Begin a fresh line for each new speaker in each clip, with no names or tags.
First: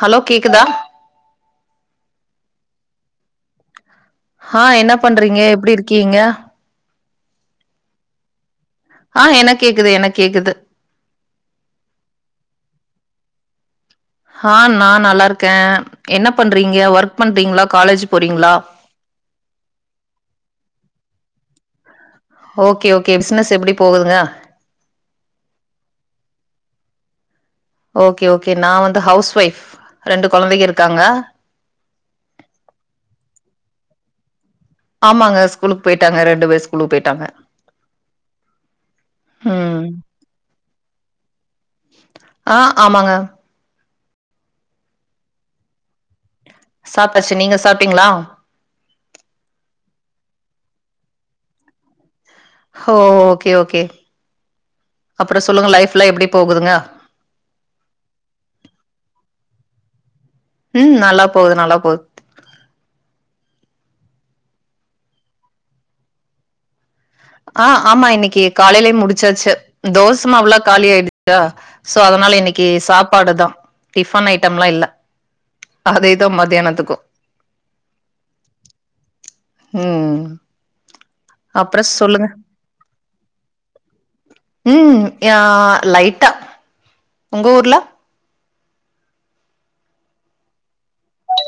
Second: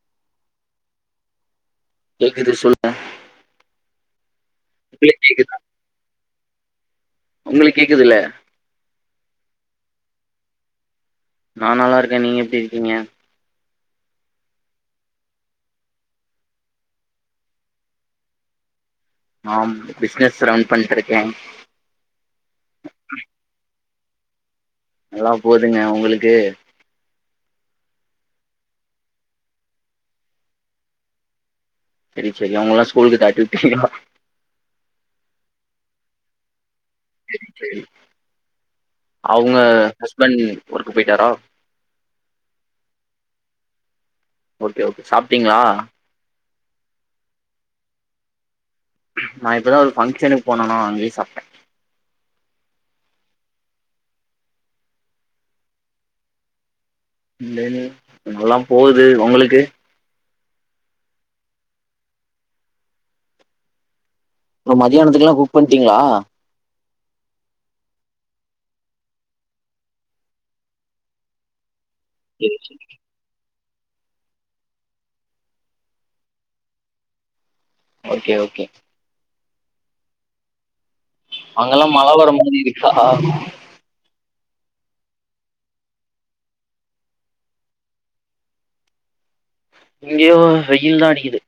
Hello கேக்குதா
கேக்குது சொல்லுக
ஆ என்ன பண்றீங்க
கேக்குதா
எப்டி இருக்கீங்க
உங்களுக்கு கேக்குது இல்ல
ஆ எனக் கேக்குது எனக் கேக்குது
நான் நல்லாருக்கே நீங்க எப்டி இருக்கீங்க
ஆ நா நல்லா இருக்கேன் என்ன பண்றீங்க ஒர்க் பண்றீங்களா காலேஜ் போறீங்களா
ஆ பிசினஸ் ரன் பண்ட்டு இருக்கேன்
ஓகே ஓகே பிசினஸ் எப்டி போகுதுங்க
நல்லா போதுங்க உங்களுக்கு
ஓகே ஓகே நா வந்து ஹவுஸ் ஒைஃப் ரெண்டு கொழந்தைங்க இருக்காங்க
சரி சரி அவங்கல்லா ஸ்கூலுக்கு தாட்டி விட்டீங்களா
ஆமாங்க ஸ்கூுக்கு போயிட்டாங்க இரண்டு பேர் ஸ்கூுக்கு போயி
சரி சரி அவங்க
ம்
ஹஸ்பண்ட் ஒர்க் போயிட்டாரா
ஆ ஆமாங்க
ஓகே ஓகே சாப்ட்டீங்களா
சாப்ட்டாச்சு நீங்க சாப்ட்டீங்களா
நா இப்போதான் ஒரு பங்க்ஷனுக்கு போனனா அங்கய சாப்ட்டேன்
ஓ ஹோ ஓகே ஓகே அப்றம் சொல்லுங்க லைஃப்லாம் எப்டி போகுதுங்க
அதுலாம் போகுது உங்களுக்கு
ம் நல்லா போகுது நல்லா போகுது
இப்ப மதியானத்துக்குல்லாம் குக் பண்ட்டீங்களா
ஆ ஆமா இன்னைக்கு காலைலயே முடிச்சாச்சு தோச மாவுல காலியிடுச்சா சோ அதனால இன்னைக்கு சாப் பாடு தா டிபன் ஐட்டம்லாம் இல்ல அதே தா மத்தியானத்துக்கும்
ஓகே ஓகே
ம் அப்றோ
அங்கல்லாம்
சொல்லுங்க
மழவர மாரி இருக்கா
ம் யான் லைட்டா உங்க ஊர்ல
இங்கயு வெயில் தா அடிக்குது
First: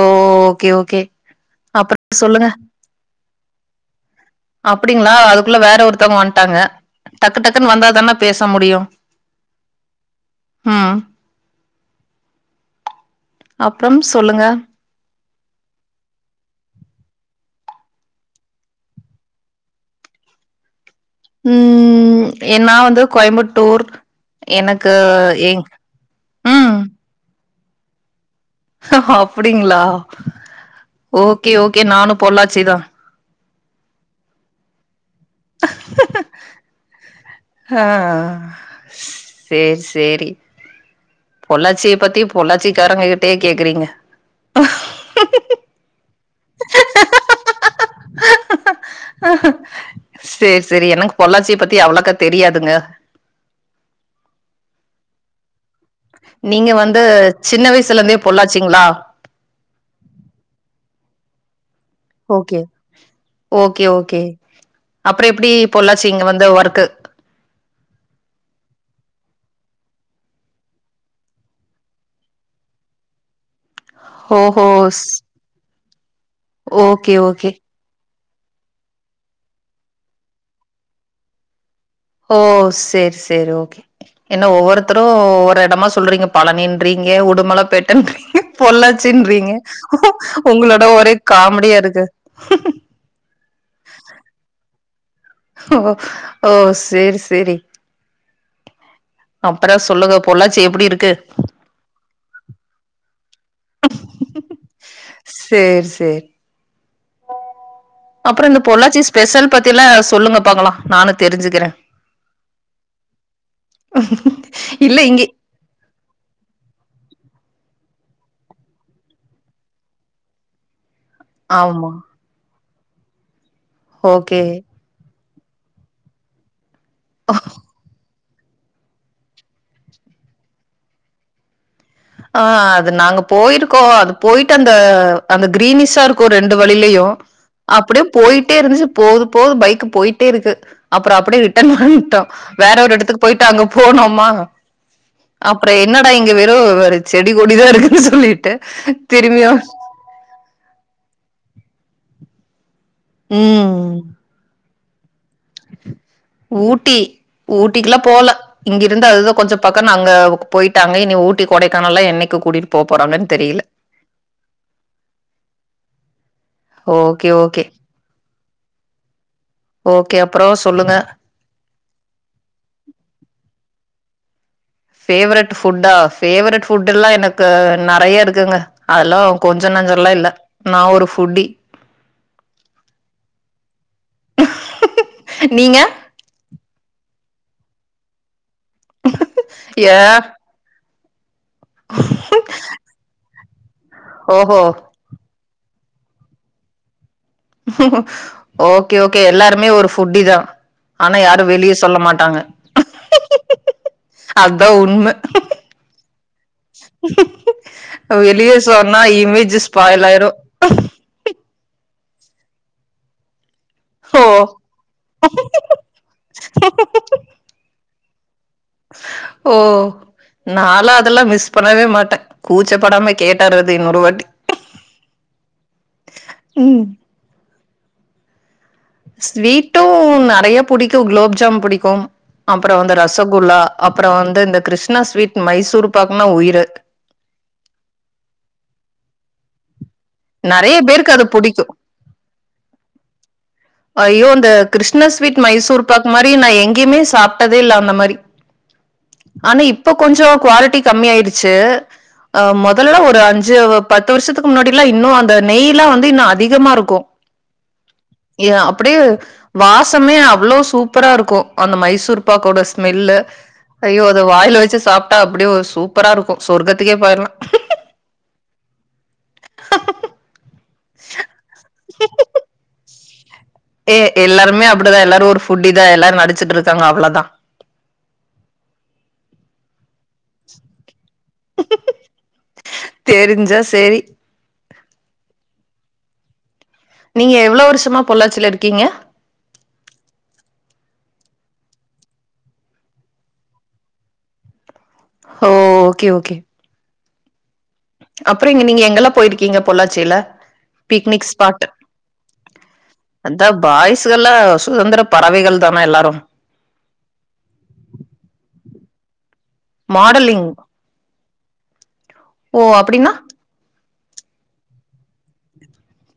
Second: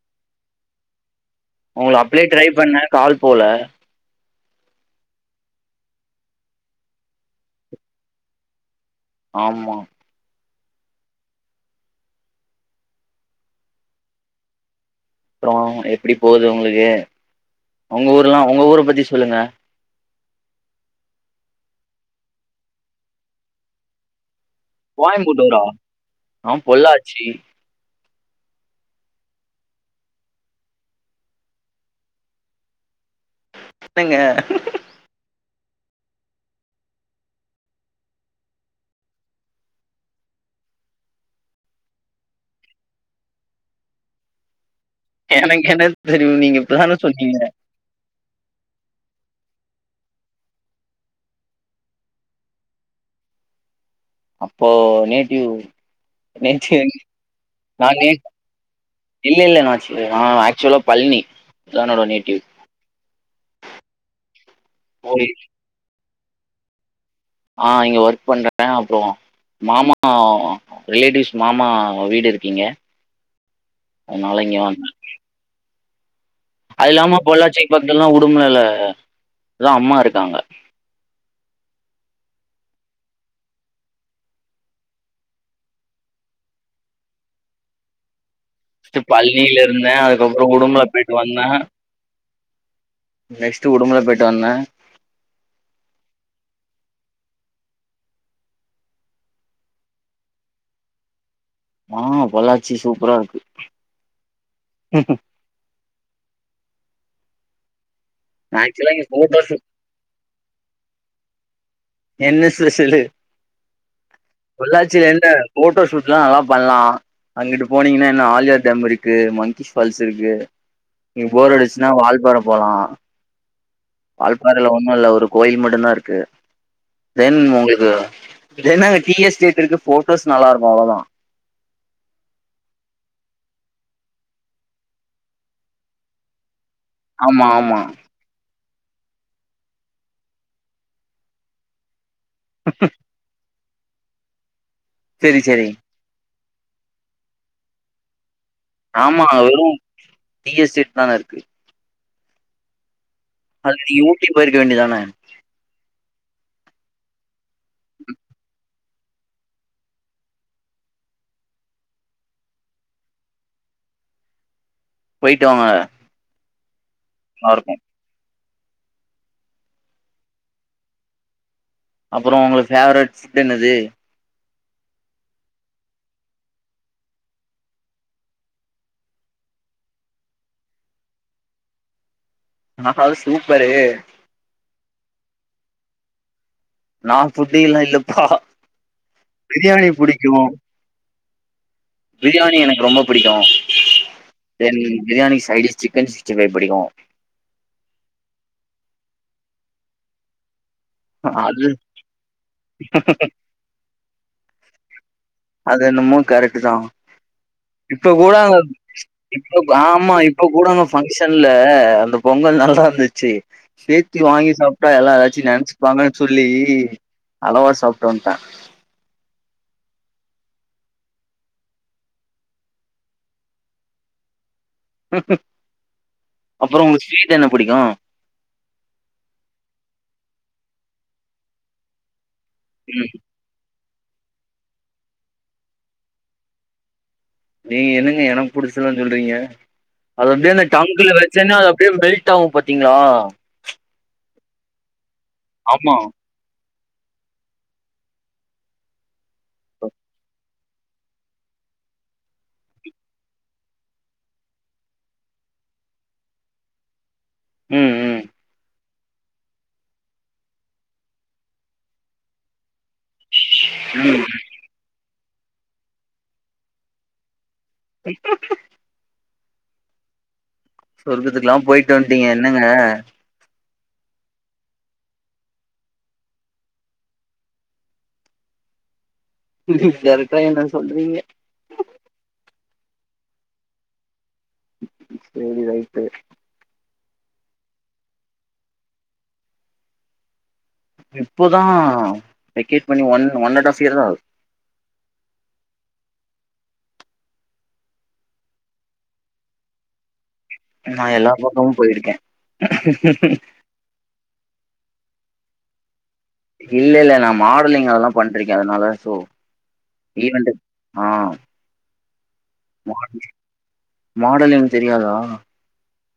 ஓ ஓகே ஓகே அப்றோ
உங்கள அப்டியே ட்ரை
சொல்லுங்க
பண்ணன் கால் போல
அப்டிங்களா அதுக்குள்ள வேற ஒருத்தவங்க வந்ட்டாங்க டக்கு டக்குன்னு வந்தா தானே பேச முடியும்
ஆமா
ம் அப்றம் சொல்லுங்க
அப்றம் எப்டி போகுது உங்களுக்கு உங்க ஊர்லா உங்க ஊர பத்தி சொல்லுங்க
ம் என் நா வந்து கோயம்பட்டூர் எனக்கு எங் ம்
சீ
ஆ அப்டிங்களா ஓகே ஓகே நானும் பொல்லாச்சிதா
என்னங்க [inaudible]
ஆ சேர் சேரி பொள்ளாச்சிய பத்தி பொள்ளாச்சிக்காரங்க கிட்டயே கேக்குறீங்க
எனக்கு என்ன தெரியூ நீங்க இப்ப தா சொன்னீங்க
சேர் செரி எனக் பொள்ளாச்சிய பத்தி அவ்ளோக்கா தெரியாதுங்க
அப்போ நேட்டிவ்
நீங்க
நேட்டிவ்
வந்து சின்ன
நா
வயசுல
நே
இருந்தே பொள்ளாச்சிங்ளா
இல்ல இல்ல நா செல்லிற் நா ஆக்சுவலா பல்னி அதா என்னோட நேட்
ஓகே ஓக்கே ஓக்கே
போய்
அப்றோ எப்டி பொள்ளாச்சி இங்க வந்து ஒர்க்கு
ஆ இங்க ஒர்க் பண்றுக்கே அப்றோ மாமா ரிலேட்டிவ்ஸ் மாமா வீடு இருக்கு இங்க அத்னால இங்க
ஓஹோ
வந்தே
ஸ்-
அது
ஓகே
இல்லாம
ஓகே
பொள்ளாச்சிக்கு பக்கத்துல தா உடுமலை அங் தா அம்மா இருக்காங்க
ஓ செர் செரி ஓகே என்ன ஒவ்வொருத்தரூ ஒவ்வொரு எடமா சொல்றீங்க பலனின்றீங்க உடுமலைப்பேட்டன்றீங்க
ஃபர்ஸ்ட்
பொள்ளாச்சின்றீங்க
பழனில இருந்தே அதுக்கப்றோ உடுமல
உங்களோட ஒரே
போயிட்டு
காமெடியா இருக்கு
நெக்ஸ்ட்டு உடுமல பேய்ட்டு வந்தே
ஓ ஓ சேர் சேரி அப்றோ சொல்லுங்க பொள்ளாச்சி எப்டி இருக்கு
ஆ பொள்ளாச்சி சூப்பரா இருக்கூ
சேர் சேரி அப்றோ இந்த
ஆக்சுவலா
பொள்ளாச்சி
இங்க போட்டோ
ஸ்பெஷல்
ஷூட்
பத்தில்லா சொல்லுங்க பாக்கலா நானூ தெரிஞ்சுக்கிறே
என்ன ஸ்பெஷலு
இல்ல
பொள்ளாச்சில
இங்க
எந்த போட்டோ ஷூட்ல்லா நல்லா பண்லா அங்குட்டு போனீங்கின்னா இன்னூ ஆலியார் டேம் இருக்கு மங்கிஷ் ஃபால்ஸ் இருக்கு இங்க போர் அடிச்சுச்சுன்னா
ஆமா
வால்பார போலா
ஓகே
வால்பாறைல ஒண்ணு இல்ல ஒரு கோயில் மட்டு தா இருக்கு தென் உங்களுக்கு எ ன்னங்க டீ எஸ்டேட் இருக்கு போட்டோஸ் நல்லா இருக்கோ அவ்ளோதா
ஆ அது நாங்க போயிருக்கோ அது போயிட்டு அந்த அந்த கிரீனிஸா இருக்கோ ரெண்டு வழிலயூ
ஆமா ஆமா
அப்டியேப் போயிட்டே இருந்துச்சு போது போது பைக்கு போயிட்டே இருக்கு அப்றோ அப்டியே ரிட்டர்ன் வன்ட்டோ வேற ஒரு இடத்துக்கு போய்ட்டு அங்க போனோமா
செரி செரி
அப்றோ என்னடா இங்க வெறூ செடி கொடிதா இருக்குது சொல்லிட்டோ
ஆமா வெறும் டீ எஸ்டேட் தான இருக்கு அதுக்கு
ம்.
நீ ஊட்டி போயிருக்க வேண்டியதான
ஊட்டி ஊட்டிக்குல்லா போவ்ல இங்கிருந்து அதுதா கொஞ்சோ பக்கம் அங்க போய்ட்டாங்க இனி ஊட்டி கொடைக்கானல்லா என்னைக்கு கூட்டிட்டு போப் போறாங்கன் தெரியல
போய்ட்டு வாங்க
ஓகே ஓகே
இருக்கு
ஓகே அப்றோ சொல்லுங்க
அப்றோ உங்களுக்கு ஃபேவரைட் ஃபுட் என்னது
ஃபேவரெட் ஃபுட்டா ஃபேவரெட் ஃபுட் எல்லாம் எனக்கு நறய இருக்குங்க அதெல்லா கொஞ்சோ நஞ்சோல்லா இல்ல நான் ஒரு ஃபுட்டி
ஆ ஆ சூப்பரூ
நீங்க
நா ஃபுட்டில்லா இல்லப்பா பிரியாணி
ஏ
பிடிக்கூ பிரியாணி எனக்கு ரொம்ப பிடிக்கூ
ஓஹோ
then biryani sides chicken sixty five பிடிக்கு
ஓகே ஓகே எல்லாருமே ஒரு ஃபுட்டி தான் ஆனா யாரு
அது
வெளியே சொல்ல மாட்டாங்க அதான் உண்ம
அது என்னமோ கரெக்ட் தான் இப்ப கூடா
வெளிய
அங்க
சொன்னா இமேஜ்
இப்பக்
ஸ்பாயில்
ஆமா
ஆயிரு
இப்ப கூடங்க ஃபங்க்ஷன்ல அந்த பொங்கல் நல்லா இருந்துச்சு சேத்தி
ஓ
வாங்கி சாப்ட்டா எல்லா ஏதாச்சு நினைச்சுப்பாங்கன்னு சொல்லி அளவா சாப்ட்டு வந்ட்டன்
ஓ நாலா அதெல்லாம் மிஸ் பண்ணவே மாட்டேன் கூச்சப்படாம கேட்டறது இன்னொரு வாட்டி ம்
அப்றம் உங்க ஸ்வீட் என்ன பிடிக்கு
ஸ்வீட்டும் நெறைய புடிக்கு குலாப்ஜாமுன் புடிக்கும் அப்றம் வந்து
ம்
ரசகுல்லா அப்றம் வந்து இந்த கிருஷ்ணா ஸ்வீட் மைசூர் பாக்குனா உயிரு
நீங்க என்னங்க எனக்கு புடிச்சதலா சொல்றீங்க அத அப்டியே அந்த
நெறைய பேருக்கு
டங்க்குல
அது
வச்சன்னே அத
புடிக்கும்
அப்டே மெல்டாகு பாத்தீங்ளா
ஐய்யோ இந்த கிருஷ்ண ஸ்வீட் மைசூர்
ஆமா
பா்க் மாரி ரி நா எங்கேயுமே சாப்ட்டதே இல்ல அந்த மாரி ஆனா இப்ப கொஞ்சம் குவாலிட்டி கம்மியாயிருச்சு அ முதல்ல ஒரு அஞ்சு பத்து வருஷத்துக்கு முன்னாடி எல்லா இன்னும் அந்த நெய்ல்லாம் வந்து இன்னும் அதிகமா இருக்கு
ம் ம்
ஏ அப்டியே வாசமே அவ்ளோ சூப்பரா இருக்கு அந்த மைசூர் பாக்கோட ஸ்மெல்லு ஐய்யோ அத வாயில வச்சு சாப்ட்டா அப்டியே சூப்பரா இருக்கு சொர்க்கத்துக்கே போயிர்லா
சொர்க்கத்துக்குல்லா போயிட்டு வந்துட்டீங்க என்னங்க
ஏ எல்லாருமே அப்டிதான் எல்லாரு ஒரு ஃபுட்டி இதான் எல்லாரு நடிச்சிட்டு இருக்காங்க அவ்ளோதான்
கரெக்டா என்ன சொல்றீங்க
தெரிஞ்சா சேரி
சேரி ரைட்டு
நீங்க எவ்ளோ வருஷமா பொள்ளாச்சியில இருக்கீங்க
இப்போதா வெக்கேட் பண்ணி one one and half year தான் ஆகுது
ஓ ஓகே ஓகே அப்றோ இங்க நீங்க எங்கெல்லா போயிருக்கீங்க பொள்ளாச்சியில
நா எல்லா பக்கமு போயிருக்கே
பாய்ஸ்கள்ல சுதந்திர பறவைகள் தான எல்லாரு
இல்ல இல்ல நா மாடலிங் அதல்லா பண்ணிட்டுருக்கேன் அதனால சோ
மாடலிங்
ஈவென்ட் ஆ
ஓ அப்டின்னா
மாடலிங் தெரியாதா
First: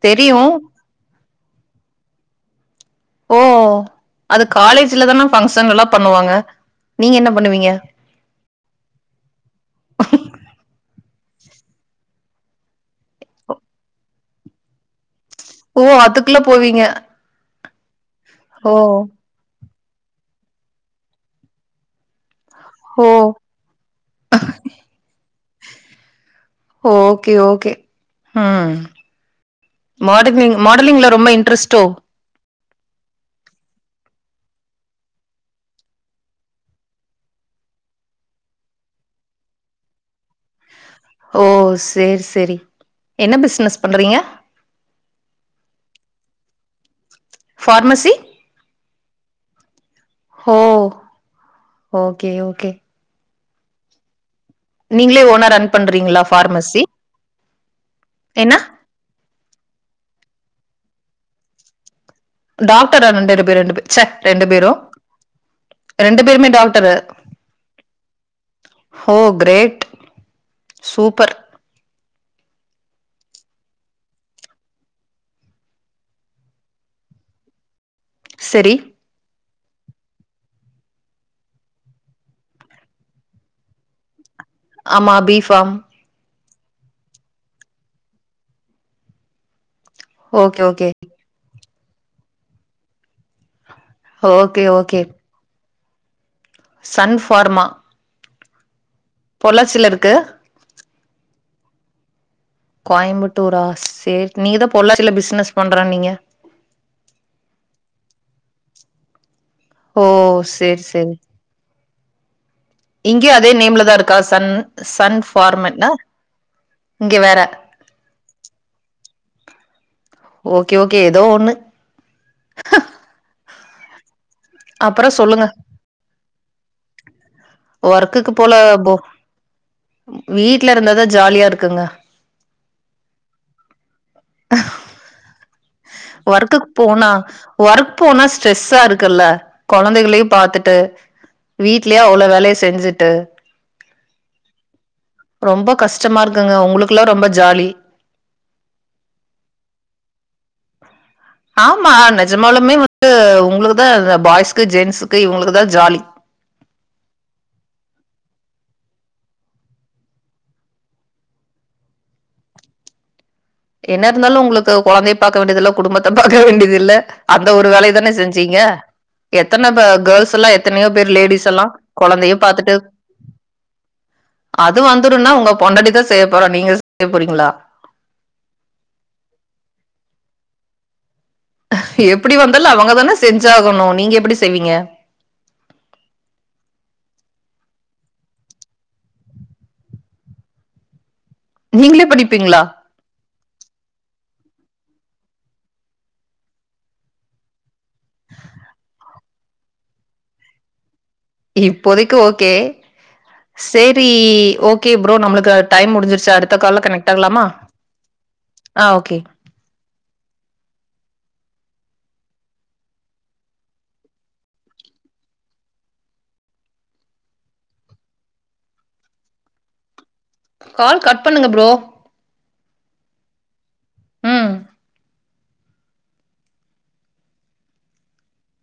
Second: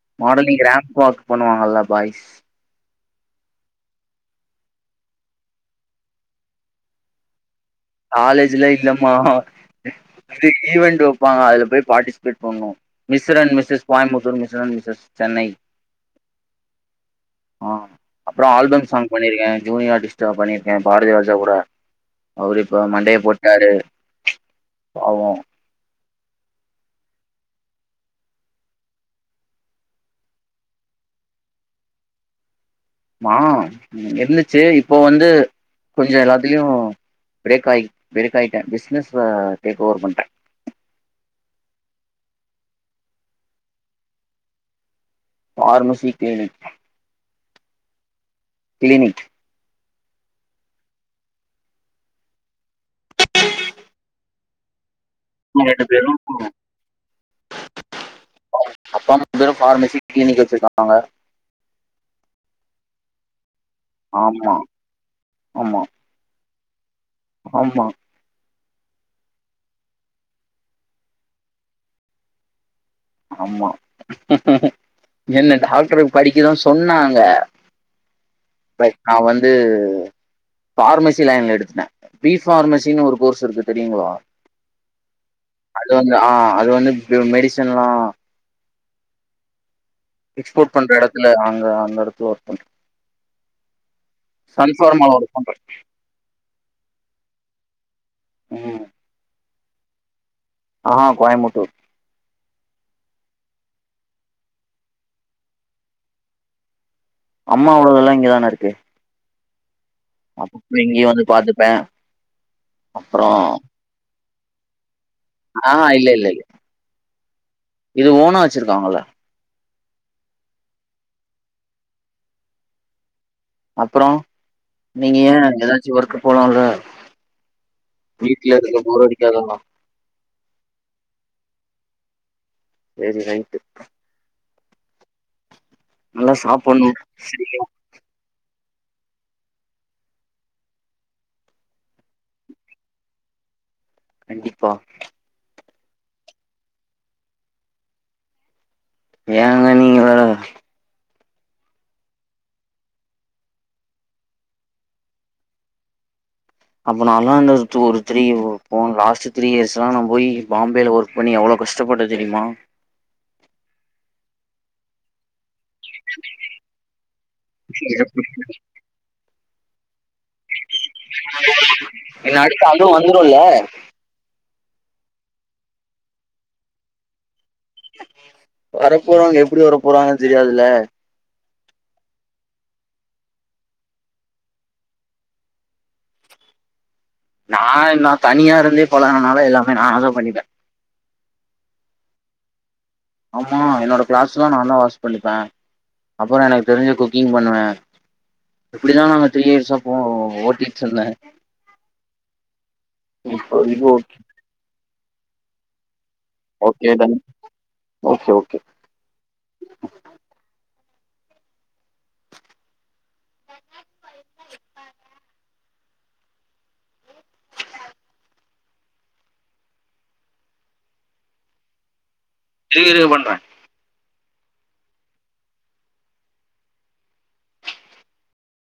தெரியு
மாடலிங் ரேம்பு வாக் பண்ணுவாங்கல்லா பாய்ஸ்
ஓ அது காலேஜ்லதானா ஃபங்க்ஷன் எல்லா பண்ணுவாங்க நீங்க என்ன பண்ணுவீங்க
காலேஜ்ல இல்லமா இது ஈய்வென்ட் வைப்பாங்க அதுல போயி பார்டிசிபேட் பண்ணுவோ mister and Mrs Coimbatore mister and Mrs Chennai
ஓ அதுக்குள்ள போவீங்க
ஆ அப்றோ
ஓ
ஆல்பம் சாங் பண்ணிருக்கே ஜூனியர் ஆர்டிஸ்டா பண்ணியிருக்கே பாரதிவாஜா கூட அவரு இப்போ
ஓ
மண்டய போட்டாரு பாவோ
ஓகே ஓகே ம் மாடலிங் மாடலிங்ல ரொம்ப இன்ட்ரஸ்ட்டோ
ஆ இருந்துச்சு இப்போ வந்து கொஞ்சோ எல்லாத்லயு ப்ரேக் ஆ பிரிக் ஆயிட்டே பிசினஸ்ல டேக் ஓவர் பண்ட
ஓ செர் செரி என்ன பிஸ்னஸ் பண்றீங்க
ஃபார்மசி க்ளினிக்
ஃபார்மசி
க்ளினிக்
ஓ ஓகே ஓகே
[inaudible]
நீங்களே ஓனா ரன்
ரெண்டு பேரு
பண்றீங்ளா ஃபார்மசி
[inaudible]
என்ன
அப்பா அம்மா வந்து ஃபார்மசி கிளினிக் வச்சிருக்காங்க
டாக்டரா ரெண்டறு ரெண்டு பேரு ரெண்டு பே ரெண்டு
ஆமா
பேரு
ஆமா
ரெண்டு பேருமே டாக்டரு
ஆமா
ஓ கிரேட் சூப்பர்
ஆமா என்ன டாக்டர்க் படிக்கதா சொன்னாங்க
செரி
நா வந்து ஃபார்மசி லைன்ல எடுத்துட்ட பி பார்மசின்னு ஒரு கோர்ஸ் இருக்கு தெரியுங்ளா
ஆமா பி ஃபாம்
அது வந்து ஆ அது வந்து மெடிசன்லா
ஓகே
எக்ஸ்போர்ட்
ஓகே
பண்ற இடத்துல அங்க அந்த இடத்துல ஒர்க் பண்ற
ஓகே
சன்
ஓகே
ஃபார்ம்ல ஒர்க் பண்ற
சன் ஃபார்மா
ம்
பொள்ளாச்சில இருக்கு
ஆ கோயம்புத்தூர்
கோயம்புத்தூரா செரி நீங்க தா பொள்ளாச்சில பிசினஸ் பண்றன் நீங்க
அம்மா அவுளதெல்லா இங்கதான இருக்கு
ஓ
அப்
சேரி
இங்கேயு
சேரி
வந்து பார்த்துப்பே
இங்கேயு அதே நேம்ல தா இருக்கா சன் சன்
ஆஹா
ஃபார்மட்ன
இல்ல இல்ல இல்ல
இங்க வேற
இது ஓனா வச்சிருக்காங்கள
ஓகே ஓகே ஏதோ ஒண்ணு
அப்புறோ
அப்புறோ
நீங்க ஏ
சொல்லுங்க
ஏதாச்சு ஒர்க்கு போலால
ஒர்க்குக்கு
வீட்ல
போல
இருக்க
போ
போர் அடிக்காதல்லா
வீட்ல இருந்தாதா ஜாலியா இருக்குங்க
செரி ரைட்டு
[inaudible]
நல்லா
ஒர்க்குக்
சாப்புட்ணும்
போனா ஒர்க் போனா ஸ்ட்ரெஸ்ஸா இருக்குல்ல கொழந்தைகளையு பாத்துட்டு வீட்லே அவ்ளோ வேலைய செஞ்சுட்டு
கண்டிப்பா
ரொம்ப கஷ்டமா இருக்குங்க உங்களுக்கல்லா ரொம்ப ஜாலி
ஏங்க நீங்க வேற
ஆமா நெஜமாலமே வந்து உங்களுக்கு தா பாய்ஸ்க்கு ஜென்ஸ்க்கு இவுங்களுக்கு தா ஜாலி
அப்போ நாங்க அந்த ஒரு த்ரீ போன் லாஸ்ட் த்ரீ இயர்ஸ்ல்லா நா போய் பாம்பேல ஒர்க் அப்போ நீ அவ்ளோ கஷ்டப்பட்ட தெரியுமா
என்ன இருந்தாலு உங்களுக்கு குழந்தை பாக்க வேண்டியதில்ல குடும்பத்த பாக்க வேண்டியதில்ல அந்த ஒரு வேலைய தானே செஞ்சீங்க எத்தன பே கேர்ள்ஸ் எல்லா எத்தனையோ பேர் லேடிஸ் எல்லா
என்ன
கொழந்தையு
அடுத்து
பாத்துட்டு
அதுவும் வந்துரும்ல
அது வந்துடும்னா உங்க பொண்டடி தா செய்ய போறோ நீங்க செய்ய போறீங்களா
வர போறவங்க எப்டி வர போறாங்கன்னு தெரியாதுல
எப்டி வந்தாலு அவங்கதானே செஞ்சாகணு நீங்க எப்டி செய்வீங்க
நா என தனியா இருந்தே பழகுனதனால எல்லாமே நா அத பண்ணிட்டே
நீங்களே பண்ணிப்பிங்களா
ஆமா என்னோடய கிளாத்ஸ்லா நா தா வாஷ் பண்ணிப்பே அப்றோ எனக்கு தெரிஞ்ச குக்கிங் பண்ணுவே இப்படிதா நாங்க த்ரீ இயர்ஸா போ ஓட்டிட்டு இருந்தே
இப்போதைக்கு ஓகே
இப்போ
செரி ஓகே ப்ரோ நம்மளுக்கு டைம் முடிஞ்சிருச்சு அடு அடுத்த கால்ல
ஓகே
கனெக்ட்
டன்
ஆகலாமா
ஓகே ஓகே
ஆ ஓகே கால் கட் பண்ணுங்க ப்ரோ
இருங்க இருங்க பண்றே
ம்